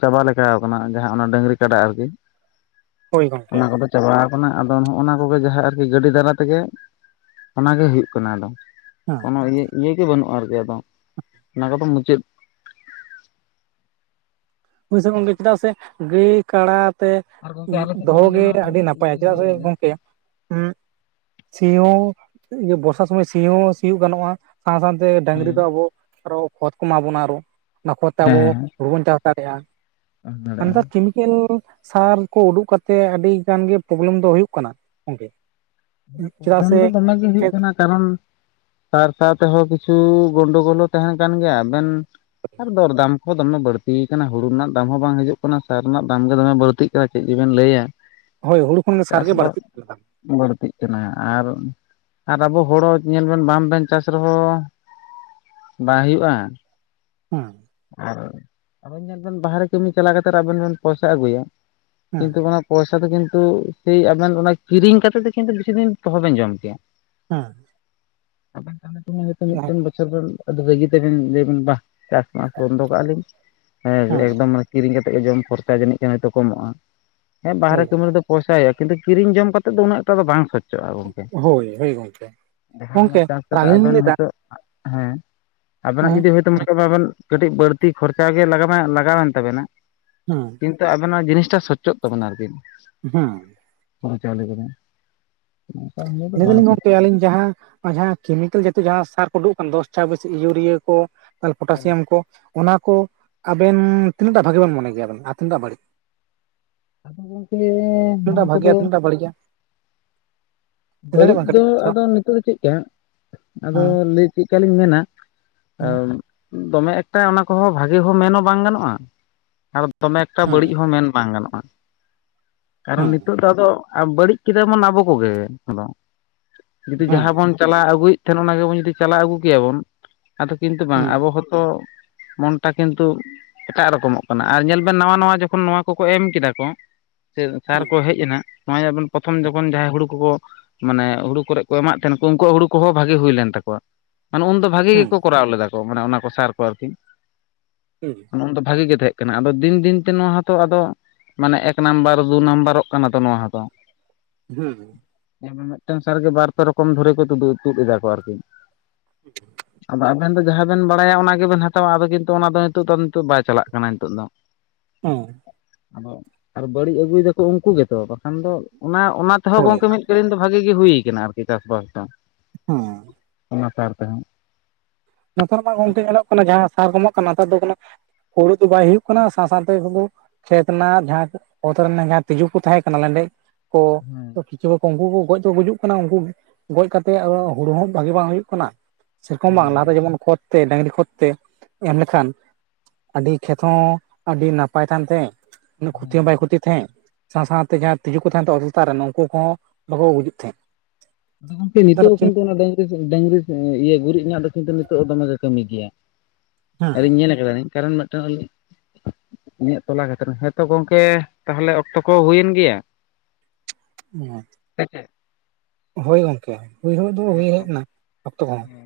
ᱪᱟᱵᱟ ᱞᱮᱠᱟ ᱟᱠᱟᱱᱟ ᱚᱱᱟ ᱰᱟᱹᱝᱨᱤ ᱠᱟᱰᱟ ᱟᱨᱠᱤ᱾ [inaudible] ᱜᱚᱝᱠᱮ ᱚᱱᱟ ᱦᱮᱸ ᱠᱚᱫᱚ ᱪᱟᱵᱣ ᱟᱠᱟᱱᱟ ᱟᱫᱚ ᱱᱚᱜᱼᱚ ᱱᱚᱣᱟ ᱠᱚᱜᱮ ᱡᱟᱦᱟᱸ ᱟᱨᱠᱤ ᱜᱟᱹᱰᱤ ᱫᱟᱨᱟ ᱛᱮᱜᱮ ᱚᱱᱟᱜᱮ ᱦᱩᱭᱩᱜ ᱠᱟᱱᱟ ᱟᱫᱚ ᱠᱚᱱᱚ ᱤᱭᱮ ᱤᱭᱮ ᱜᱮ ᱵᱟᱹᱱᱩᱜᱼᱟ ᱟᱨᱠᱤ ᱟᱫᱚ ᱚᱱᱟ ᱠᱚᱫᱚ ᱢᱩᱪᱟᱹᱫ ᱦᱳᱣ ᱥᱮ ᱜᱚᱝᱠᱮ ᱪᱮᱫᱟᱜ ᱥᱮ ᱜᱟᱹᱭ ᱠᱟᱬᱟ ᱛᱮ ᱫᱚᱦᱚ ᱜᱮ ᱟᱹᱰᱤ ᱱᱟᱯᱟᱭᱟ ᱪᱮᱫᱟᱜ ᱥᱮ ᱜᱚᱝᱠᱮ ᱦᱩᱸ ᱥᱤ ᱦᱚᱸ ᱤᱭᱟᱹ ᱵᱚᱨᱥᱟ ᱥᱩᱚᱢᱚᱭ ᱥᱤ ᱦᱚᱸ ᱥᱤᱭᱳᱜ ᱜᱟᱱᱚᱜᱼᱟ᱾ ᱥᱟᱶ ᱥᱟᱶᱛᱮ ᱰᱥᱝᱨᱤ ᱫᱚ ᱟᱵᱚ ᱟᱨᱚ ᱠᱷᱚᱛ ᱠᱚ ᱮᱢᱟ ᱵᱚᱱᱟ ᱟᱨᱚ ᱚᱱᱟ ᱠᱷᱚᱛ ᱛᱮ ᱟᱵᱚ ᱦᱩᱨᱚ ᱵᱚᱱ ᱪᱟ ᱪᱟᱥᱮᱜᱼᱟ ᱫᱟᱲᱮᱭᱟᱜᱼᱟ [inaudible] ᱠᱮᱞ ᱥᱟᱨ ᱠᱚ ᱩᱰᱩᱠ ᱠᱟᱛᱮᱜ ᱟᱹᱰᱤ ᱜᱟᱱ ᱜᱮ ᱯᱨᱚᱵᱽᱞᱮᱢ ᱫᱚ ᱦᱩᱭᱩᱜ ᱠᱟᱱᱟ ᱜᱚᱝᱠᱮ ᱪᱮᱫᱟᱜ ᱯᱨᱚᱵᱮᱞᱮᱢ ᱥᱮ ᱫᱚ ᱫᱚᱢᱮ ᱜᱮ ᱦᱩᱭᱩᱜ ᱠᱟᱱᱟ ᱠᱟᱨᱚᱱ ᱥᱟᱨ ᱥᱟᱶ ᱛᱮᱦᱚᱸ ᱠᱤᱪᱷᱩ ᱜᱚᱱᱰᱳᱜᱳᱞᱳ ᱛᱟᱦᱮ ᱠᱟᱱ ᱜᱮᱭᱟ ᱟᱵᱮᱱ, ᱟᱨ ᱫᱚᱨ ᱫᱟᱢ ᱠᱚ ᱫᱚᱢᱮ ᱵᱟᱹᱲᱛ ᱟᱠᱟᱱᱟ ᱦᱩᱲᱩ ᱨᱮᱱᱟᱜ ᱫᱟᱢ ᱦᱚᱸ ᱵᱟᱝ ᱦᱤᱡᱩᱜ ᱠᱟᱱᱟ ᱥᱟᱨ ᱨᱮᱱᱟᱜ ᱫᱟᱢ ᱜᱮ ᱫᱚᱢᱮ ᱵᱟᱹᱲᱛᱤᱜ [inaudible] ᱪᱮᱫ ᱜᱮᱵᱮᱱ ᱞᱟᱹᱭᱟ ᱦᱳᱭ ᱦᱩᱲᱩ ᱠᱷᱚᱱ ᱢᱟ ᱥᱟᱨᱜ ᱪᱟᱥ ᱜᱮ ᱵᱟᱥ ᱵᱟᱹᱲᱛᱤᱜ [inaudible] ᱵᱟᱹᱲᱛᱤᱜ ᱠᱟᱱᱟ ᱟᱨ ᱟᱨ ᱟᱵᱚ ᱦᱚᱲ ᱦᱚ ᱧᱮᱞ ᱵᱮᱱ ᱵᱟ ᱵᱮᱱ ᱪᱟᱥ ᱨᱮᱦᱚᱸ ᱵᱟᱭ ᱦᱩᱭᱩᱜᱼᱟ᱾ ᱦᱩᱸ ᱟᱨ ᱟᱵᱮᱱ ᱧᱮᱞ ᱵᱮᱱ ᱵᱟᱦᱨᱮ ᱠᱟᱹᱢᱤ ᱪᱟᱞᱟᱣ ᱠᱟᱛᱮ ᱟᱵᱮᱱ ᱵᱮᱱ ᱯᱚᱭᱥᱟ ᱟᱹᱜᱩᱭᱟ ᱦᱮᱸ ᱠᱤᱱᱛᱩ ᱚᱱᱟ ᱯᱚᱭᱥᱟ ᱫᱚ ᱠᱤᱱᱛᱩ ᱥᱮᱭ ᱟᱵᱮᱱ ᱟᱱᱟ ᱠᱤᱨᱤᱧ ᱠᱟᱛᱮ ᱫᱚ ᱠᱤᱱᱛᱩ ᱵᱮᱥᱤ ᱚᱦᱚ ᱵᱮᱱ ᱡᱚᱢ ᱠᱮᱭᱟ᱾ ᱦᱮᱸ [inaudible] ᱢᱤᱫᱴᱮᱱ ᱵᱚᱪᱷᱚᱨ ᱟᱹᱰᱤ ᱨᱟᱹᱜᱤ ᱛᱮᱵᱮᱱ ᱞᱟᱹᱭᱟᱵᱱ ᱵᱟ ᱵᱚᱱᱫᱚ ᱠᱟᱜ ᱟᱞᱤᱧ ᱦᱮᱸ ᱮᱠᱫᱚᱢ ᱢᱟᱱ ᱠᱤᱨᱤᱧ ᱠᱟᱛᱮᱜ ᱜᱮ ᱡᱚᱢ ᱠᱷᱚᱨᱪᱟ ᱡᱟᱹᱱᱤᱡ ᱠᱷᱟᱱ ᱦᱚᱭᱛᱳ ᱠᱚᱢᱚᱜᱼᱟ᱾ ᱦᱮᱸ ᱵᱟᱦᱨᱮ ᱦᱳᱭ ᱠᱟᱹᱢᱤ ᱨᱮ ᱫᱚ ᱯᱚᱭᱥᱟ ᱦᱩᱭᱩᱜᱼᱟ ᱠᱤᱱᱛᱩ ᱠᱤᱨᱤᱧ ᱡᱚᱢ ᱠᱟᱛᱮ ᱫᱚ ᱩᱹᱱᱮᱠ ᱴᱟ ᱫᱚ ᱵᱟᱝ ᱥᱚᱪ ᱪᱚᱜ-ᱟ ᱜᱚᱝᱠᱮ ᱦᱳᱭ ᱦᱳᱭ ᱜᱚᱝᱠᱮ ᱡᱟᱦᱟᱸ ᱚᱱᱟ ᱜᱚᱝᱠᱮ ᱪᱟᱥ ᱟᱨ ᱠᱟᱛᱮ ᱟᱹᱞᱤᱧ ᱞᱤᱧ ᱟᱵᱮᱱ ᱞᱟᱹᱭᱫᱟ ᱦᱚᱭᱛᱳ ᱦᱮᱸ ᱟᱵᱮᱱᱟᱜ ᱦᱮᱸ ᱡᱩᱫᱤ ᱦᱭᱛᱳ ᱢᱚᱱᱮ ᱠᱟᱜ ᱵᱮᱱ ᱠᱟᱹᱴᱤᱡ ᱵᱟᱹᱲᱛᱤ ᱠᱷᱚᱨᱪᱟ ᱜᱮ ᱞᱟᱜᱟᱣ ᱞᱟᱜᱟᱣᱮᱱ ᱛᱟᱵᱮᱱᱟ ᱦᱮᱸ ᱠᱤᱱᱛᱩ ᱟᱵᱮᱱ ᱱᱚᱣᱟ ᱡᱤᱱᱤᱥ ᱴᱟ ᱥᱚᱪᱪᱚᱜ ᱛᱟᱵᱮᱱᱟ ᱟᱨ ᱠᱤ᱾ ᱦᱮᱸ ᱦᱚᱨᱩ ᱪᱟᱣᱞᱮ ᱠᱚᱨᱮ᱾ ᱞᱟᱹᱭ ᱫᱚᱞᱤᱧ ᱜᱚᱝᱠᱮ ᱠᱟᱜ ᱟᱹᱞᱤᱧ ᱡᱟᱦᱟᱸ ᱟᱨ ᱡᱟᱦᱟᱸ ᱠᱮᱢᱤᱠᱮᱞ ᱡᱟᱛᱮ ᱡᱟᱦᱟ ᱥᱟᱨ ᱠᱚ ᱩᱰᱩᱠ ᱠᱟᱱ ᱫᱚᱥ ᱪᱟᱵᱤᱥᱤ ᱤᱭᱩᱨᱤᱭᱟ ᱠᱚ ᱠᱟᱱᱟ ᱯᱚᱴᱟᱥᱤᱭᱟᱢ ᱠᱚ ᱚᱱᱟ ᱠᱚ ᱟᱵᱮᱱ ᱛᱤᱱᱟᱹᱜ ᱴᱟᱜ ᱵᱷᱟᱜᱤᱵᱱ ᱢᱚᱱᱮ ᱜᱮᱭᱟ ᱵᱮᱱ ᱟᱨ ᱛᱤᱱᱟᱹᱜ ᱴᱟᱜ ᱵᱟᱹᱲᱤᱡ? ᱟᱫᱚ ᱜᱚᱝᱠᱮ ᱛᱤᱱᱟᱹᱜ ᱴᱟ ᱱᱚᱣᱟ ᱠᱚᱫᱚ ᱵᱷᱟᱜᱮᱭᱟ ᱛᱤᱱᱟᱹᱜ ᱴᱟ ᱵᱟᱹᱲᱤᱡᱼᱟ ᱞᱟᱹᱭ ᱫᱟᱲᱮᱭᱟᱜ ᱵᱟᱹᱲᱤᱡ ᱵᱮᱱ ᱫᱚ ᱠᱟᱹᱴᱤᱡ ᱛᱷᱚᱲᱟ ᱟᱫᱚ ᱱᱤᱛᱚᱜ ᱫᱚ ᱪᱮᱫᱠᱟ ᱟᱫᱚ ᱦᱮᱸ ᱞᱮᱹᱭ ᱪᱮᱫ ᱠᱟᱞᱤᱧ ᱢᱮᱱᱟ ᱦᱮᱸ ᱫᱚᱢᱮ ᱮᱠᱴᱟ ᱚᱱᱟ ᱠᱚᱦᱚᱸ ᱵᱷᱟᱜᱮ ᱦᱚᱸ ᱢᱮᱱ ᱦᱚᱸ ᱵᱟᱝ ᱜᱟᱱᱚᱜᱼᱟ ᱟᱨ ᱫᱚᱢᱮ ᱮᱠᱴᱟ ᱦᱮᱸ ᱵᱟᱹᱲᱤᱡ ᱦᱚᱸ ᱢᱮᱱ ᱵᱟᱝ ᱜᱟᱱᱚᱜᱼᱟ᱾ ᱠᱟᱨᱚᱱ ᱦᱮᱸ ᱱᱤᱛᱚᱜ ᱫᱚ ᱟᱫᱚ ᱵᱟᱹᱲᱤᱡ ᱠᱮᱫᱟᱵᱚᱱ ᱟᱵᱚ ᱠᱚᱜᱮ ᱡᱩᱫᱤ ᱦᱮᱸ ᱡᱟᱦᱟᱸ ᱵᱚᱱ ᱪᱟᱞᱟᱣ ᱟᱹᱜᱩᱭᱮᱫ ᱛᱟᱦᱮᱱ ᱚᱱᱟ ᱜᱮᱵᱚᱱ ᱡᱩᱫᱤ ᱪᱟᱞᱟᱣ ᱟᱹᱜᱩ ᱠᱮᱭᱟᱵᱚᱱ ᱟᱫᱚ ᱠᱤᱱᱛᱩ ᱵᱟᱝ ᱦᱮᱸ ᱟᱵᱚ ᱦᱚᱸᱛᱚ, ᱢᱚᱱᱴᱟ ᱠᱤᱱᱛᱩ ᱮᱴᱟᱜ ᱨᱚᱠᱚᱢᱚᱜ ᱠᱟᱱᱟ ᱟᱨ ᱧᱮᱞ ᱵᱮᱱ ᱱᱟᱣᱟ ᱱᱟᱣᱟ ᱡᱚᱠᱷᱚᱱ ᱱᱚᱣᱟ ᱠᱚᱠᱚ ᱮᱢ ᱠᱮᱫᱟ ᱠᱚ ᱥᱮ ᱥᱟᱨ ᱦᱮᱸ ᱠᱚ ᱦᱮᱡ ᱮᱱᱟ ᱱᱚᱜᱼᱚᱭ [unintelligible] ᱯᱨᱚᱛᱷᱚᱢ ᱡᱚᱠᱷᱚᱱ ᱡᱟᱦᱟᱸᱭ ᱦᱩᱲᱩ ᱠᱚᱠᱚ ᱢᱟᱱᱮ ᱦᱩᱲᱩ ᱠᱚᱨᱮ ᱠᱚ ᱮᱢᱟᱜ ᱛᱟᱦᱮᱱ ᱠᱚ ᱩᱱᱠᱩᱣᱟᱜ ᱦᱩᱲᱩ ᱠᱚᱦᱚᱸ ᱵᱷᱟᱜᱮ ᱦᱩᱭ ᱞᱮᱱ ᱛᱟᱠᱚᱣᱟ, ᱢᱟᱱᱮ ᱩᱱᱫᱚ ᱵᱷᱟᱜᱤ ᱦᱮᱸ ᱜᱮᱠᱚ ᱠᱚᱨᱟᱣ ᱞᱮᱫᱟ ᱠᱚ ᱢᱟᱱᱮ ᱚᱱᱟ ᱠᱚ ᱥᱟᱨ ᱠᱚ ᱟᱨᱠᱤ ᱦᱮᱸ ᱫᱚ ᱵᱷᱟᱜᱤ ᱜᱮ ᱛᱟᱦᱮᱸ ᱠᱟᱱᱟ ᱟᱫᱚ ᱫᱤᱱ ᱫᱤᱱ ᱛᱮ ᱱᱚᱣᱟ ᱦᱚᱛᱚ ᱟᱫᱚ ᱢᱟᱱᱮ ᱮᱠ ᱱᱟᱢᱵᱟᱨ ᱫᱩ ᱱᱟᱢᱵᱟᱨᱚᱜ ᱠᱟᱱᱟ ᱛᱚ ᱱᱚᱣᱟ ᱦᱚᱸᱛᱚ ᱾ ᱦᱩᱸ ᱦᱩᱸ ᱦᱮᱸ ᱢᱤᱫᱴᱟᱝ ᱥᱟᱨᱜᱮ ᱵᱟᱨ ᱯᱮ ᱨᱚᱠᱚᱢ ᱫᱷᱚᱨᱮ ᱠᱚ ᱛᱩᱫ ᱮᱫᱟ ᱠᱚ ᱟᱨᱠᱤ ᱾ [unintelligible] ᱟᱫᱚ ᱟᱵᱮᱱ ᱫᱚ ᱡᱟᱦᱟᱸ ᱵᱮᱱ ᱵᱟᱲᱟᱭᱟ ᱚᱱᱟ ᱜᱮᱵᱮᱱ ᱦᱟᱛᱟᱣᱟ ᱟᱫᱚ ᱠᱤᱱᱛᱩ ᱚᱱᱟ ᱫᱚ ᱱᱤᱛᱚᱜ ᱫᱚ ᱱᱤᱛᱚᱜ ᱵᱟᱭ ᱪᱟᱞᱟᱜ ᱠᱟᱱᱟ ᱱᱤᱛᱚᱜ ᱫᱚ ᱾ ᱦᱮᱸ ᱟᱫᱚ ᱟᱨ ᱵᱟᱹᱲᱤᱡ ᱟᱹᱜᱩᱭ ᱫᱟᱠᱚ ᱩᱱᱠᱩ ᱜᱮᱛᱚ ᱵᱟᱠᱷᱟᱱ ᱫᱚ ᱚᱱᱟ ᱚᱱᱟ ᱛᱮᱦᱚᱸ ᱦᱳᱭ ᱜᱚᱝᱠᱮ ᱢᱤᱫ ᱮᱞᱤᱱ ᱫᱚ ᱵᱷᱟᱜᱤ ᱜᱮ ᱦᱩᱭ ᱠᱟᱱᱟ ᱟᱨᱠᱤ ᱪᱟᱥᱵᱟᱥ ᱫᱚ ᱾ ᱦᱮᱸ ᱚᱱᱟ ᱥᱟᱨ ᱛᱮ ᱦᱚᱸ᱾ ᱱᱮᱛᱟᱨ ᱢᱟ ᱜᱚᱝᱠᱮ ᱧᱮᱞᱚᱜ ᱠᱟᱱᱟ ᱡᱟᱦᱟᱸ ᱥᱟᱨ ᱠᱚ ᱮᱢᱚᱜ ᱠᱟᱱᱟ ᱱᱮᱛᱟᱨ ᱫᱚ ᱦᱩᱲᱩ ᱫᱚ ᱵᱟᱭ ᱦᱩᱭᱩᱜ ᱠᱟᱱᱟ ᱥᱟᱶ ᱥᱟᱶᱛᱮ ᱦᱩᱲᱩ ᱠᱷᱮᱛ ᱨᱮᱱᱟᱜ ᱡᱟᱦᱟᱸ ᱚᱛ ᱨᱮᱱᱟᱜ ᱡᱟᱦᱟᱸ ᱛᱸᱤᱡᱩ ᱠᱚ ᱛᱟᱦᱮᱸ ᱞᱮᱸᱰᱮᱡ ᱠᱚ ᱪᱤ ᱠᱚ ᱩᱱᱠᱩ ᱠᱚ ᱜᱚᱡ ᱠᱚ ᱜᱩᱡᱩᱜ ᱠᱟᱱᱟ ᱩᱱᱠᱩ ᱜᱚᱡ ᱠᱟᱛᱮᱫ ᱟᱫᱚ ᱦᱩᱲᱩ ᱦᱚᱸ ᱵᱷᱟᱜᱤ ᱵᱟᱝ ᱦᱩᱭᱩᱜ ᱠᱟᱱᱟ ᱾ ᱥᱮᱨᱚᱠᱚᱢ ᱵᱟᱝ ᱞᱟᱦᱟᱛᱮ ᱡᱮᱢᱚᱱ ᱠᱷᱚᱛ ᱛᱮ ᱰᱟᱹᱝᱨᱤ ᱠᱷᱚᱛ ᱛᱮ ᱮᱢ ᱞᱮᱠᱷᱟᱱ ᱟᱹᱰᱤ ᱠᱷᱮᱛ ᱦᱚᱸ ᱟᱹᱰᱤ ᱱᱟᱯᱟᱭ ᱠᱟᱱᱛᱮ ᱩᱱᱟᱹᱜ ᱠᱷᱚᱛᱤ ᱦᱚᱸ ᱵᱟᱭ ᱠᱷᱚᱛᱤ ᱛᱟᱦᱮᱸᱜ ᱥᱟᱶ ᱥᱟᱶᱛᱮ ᱡᱟᱦᱟᱸᱭ ᱛᱤᱡᱩ ᱠᱚ ᱛᱟᱦᱮᱸᱱ ᱫᱚ ᱚᱛ ᱞᱟᱛᱟᱨ ᱨᱮ ᱩᱱᱠᱩ ᱩᱱᱠᱩ ᱠᱚᱦᱚᱸ ᱵᱟᱠᱚ ᱜᱩᱡᱩᱜ ᱛᱟᱦᱮᱸᱜ ᱾ ᱟᱫᱚ ᱜᱚᱝᱠᱮ ᱱᱤᱛᱚᱜ ᱦᱚᱸ ᱠᱤᱱᱛᱩ ᱰᱟᱹᱝᱨᱤ ᱰᱟᱹᱝᱨᱤ ᱠᱚ ᱤᱭᱟᱹ ᱜᱩᱨᱤᱡ ᱨᱮᱱᱟᱜ ᱫᱚ ᱠᱤᱱᱛᱩ ᱱᱤᱛᱚᱜ ᱫᱚᱢᱮ ᱜᱮ ᱠᱟᱹᱢᱤ ᱠᱮᱭᱟ᱾ ᱟᱨᱤᱧ ᱦᱮᱸ ᱧᱮᱞ ᱠᱟᱫᱟᱞᱤᱧ ᱠᱟᱨᱚᱱ ᱢᱤᱫᱴᱟᱝ ᱤᱧᱟᱹᱜ ᱛᱚᱞᱟ ᱠᱷᱟᱛᱤᱨ ᱦᱮᱸᱛᱚ ᱜᱚᱝᱠᱮ ᱛᱟᱦᱚᱞᱮ ᱚᱠᱛᱚ ᱠᱚ ᱦᱩᱭᱮᱱ ᱜᱮᱭᱟ ᱾ ᱦᱮᱸ [unintelligible] ᱦᱳᱭ ᱜᱚᱝᱠᱮ ᱦᱩᱭ ᱦᱚ ᱫᱚ ᱦᱩᱭ ᱦᱮᱡ ᱮᱱᱟ ᱚᱠᱛᱚ ᱠᱚᱦᱚᱸ ᱾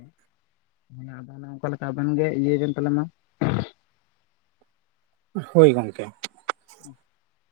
ᱚᱱᱮ ᱟᱫᱚ ᱚᱱᱮᱠᱟ ᱞᱮᱠᱟ ᱟᱵᱮᱱ ᱜᱮ ᱤᱭᱟᱹ ᱵᱮᱱ ᱛᱟᱦᱞᱮ ᱢᱟ ᱾ ᱦᱳᱭ ᱜᱚᱝᱠᱮ᱾ [unintelligible]